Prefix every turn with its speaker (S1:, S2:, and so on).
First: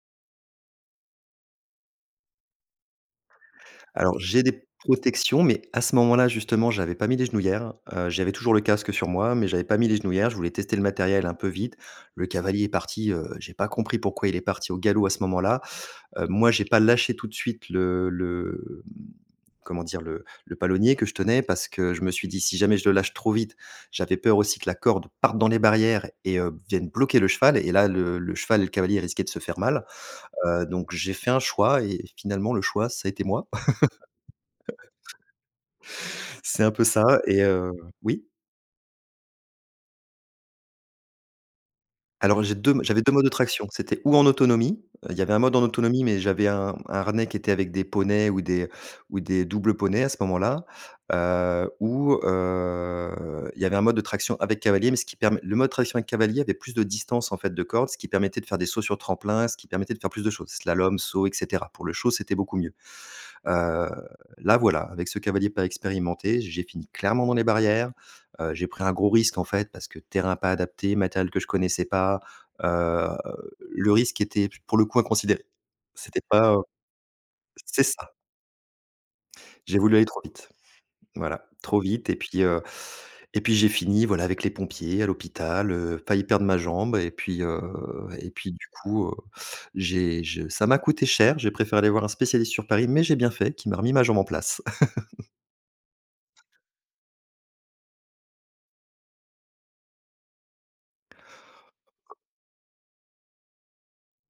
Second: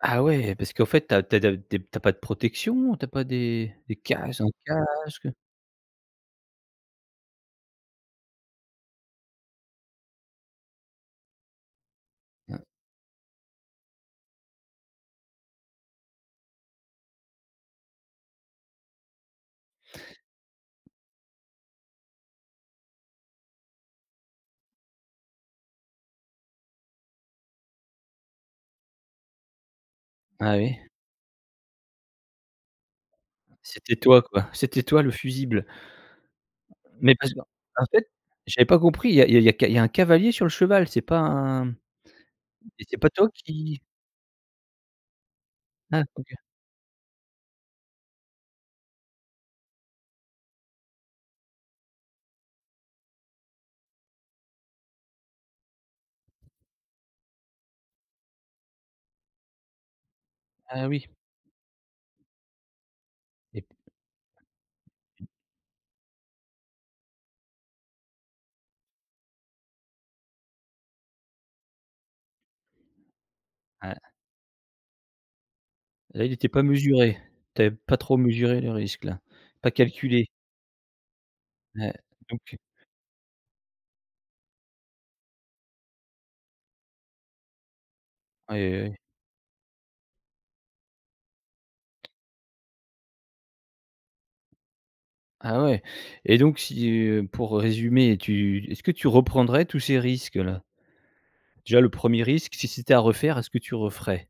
S1: Ah ouais. Parce qu'en fait, tu as tu as d tu es tu as pas de protection? Ou tu as pas des des
S2: Alors,
S1: cages
S2: j'ai
S1: en
S2: des
S1: casque, heu
S2: protections, mais à ce moment-là, justement, j'avais pas mis les genouillères. Heu, j'avais toujours le casque sur moi, mais j'avais pas mis les genouillères. Je voulais tester le matériel un peu vite. Le cavalier est parti, heu, j'ai pas compris pourquoi il est parti au galop à ce moment-là. Heu, moi, j'ai pas lâché tout de suite le le mmh, comment dire? Le le palonnier que je tenais, parce que je me suis dit: «Si jamais je le lâche trop vite», j'avais peur aussi que la corde parte dans les barrières et heu, vienne bloquer le cheval et là, le le cheval et le cavalier risquaient de se faire mal.
S1: Ah
S2: Heu,
S1: oui.
S2: donc j'ai fait un choix et finalement le choix, ça a été moi.
S1: C'était toi quoi. C'était toi le fusible.
S2: C'est un peu
S1: Mais
S2: ça
S1: parce
S2: et heu
S1: qu'en fait,
S2: oui?
S1: j'avais pas compris, il y a il y a c il y a un cavalier sur le cheval, c'est pas un
S2: Alors j'ai 2 m
S1: et c'est
S2: j'avais
S1: pas
S2: 2 modes
S1: toi
S2: de traction.
S1: qui
S2: C'était ou en autonomie, heu, il y avait un mode en
S1: Ah
S2: autonomie, mais
S1: OK.
S2: j'avais un un harnais qui était avec des poneys ou des ou des doubles poneys à ce moment-là. Heu, ou, heu, il y avait un mode de traction avec cavalier, mais ce qui permet le mode traction avec cavalier avait plus de distance en fait de corde, ce qui permettait de faire des sauts sur tremplin, ce qui permettait de faire plus de choses,
S1: Ah
S2: slalom,
S1: oui.
S2: saut et cetera. Pour le show, c'était beaucoup mieux.
S1: Et
S2: Heu, là, voilà, avec ce cavalier pas expérimenté, j'ai fini clairement dans les barrières, heu, j'ai pris un gros risque en fait, parce que terrain pas adapté, matériel que je ne connaissais pas. Heu, le
S1: Ah.
S2: risque était p pour le coup inconsidéré. C'était
S1: Là, il était
S2: pas,
S1: pas
S2: heu
S1: mesuré. Tu avais
S2: c'est
S1: pas
S2: ça.
S1: trop mesuré le risque, là? Pas
S2: J'ai voulu aller trop
S1: calculé?
S2: vite. Voilà, trop
S1: Ouais.
S2: vite et
S1: Donc
S2: puis,
S1: heu
S2: heu et puis j'ai fini voilà, avec les pompiers à l'hôpital, heu, failli perdre ma jambe et puis, heu et puis
S1: Oui,
S2: du
S1: oui, oui.
S2: coup, heu, j'ai je ça m'a coûté cher. J'ai préféré aller voir un spécialiste sur Paris, mais j'ai bien fait, qui m'a remis ma jambe en place.
S1: Ah ouais et donc si, heu pour résumer, tu est-ce que tu reprendrais tous ces risques-là? Déjà, le 1er risque, si c'était à refaire, est-ce que tu referais?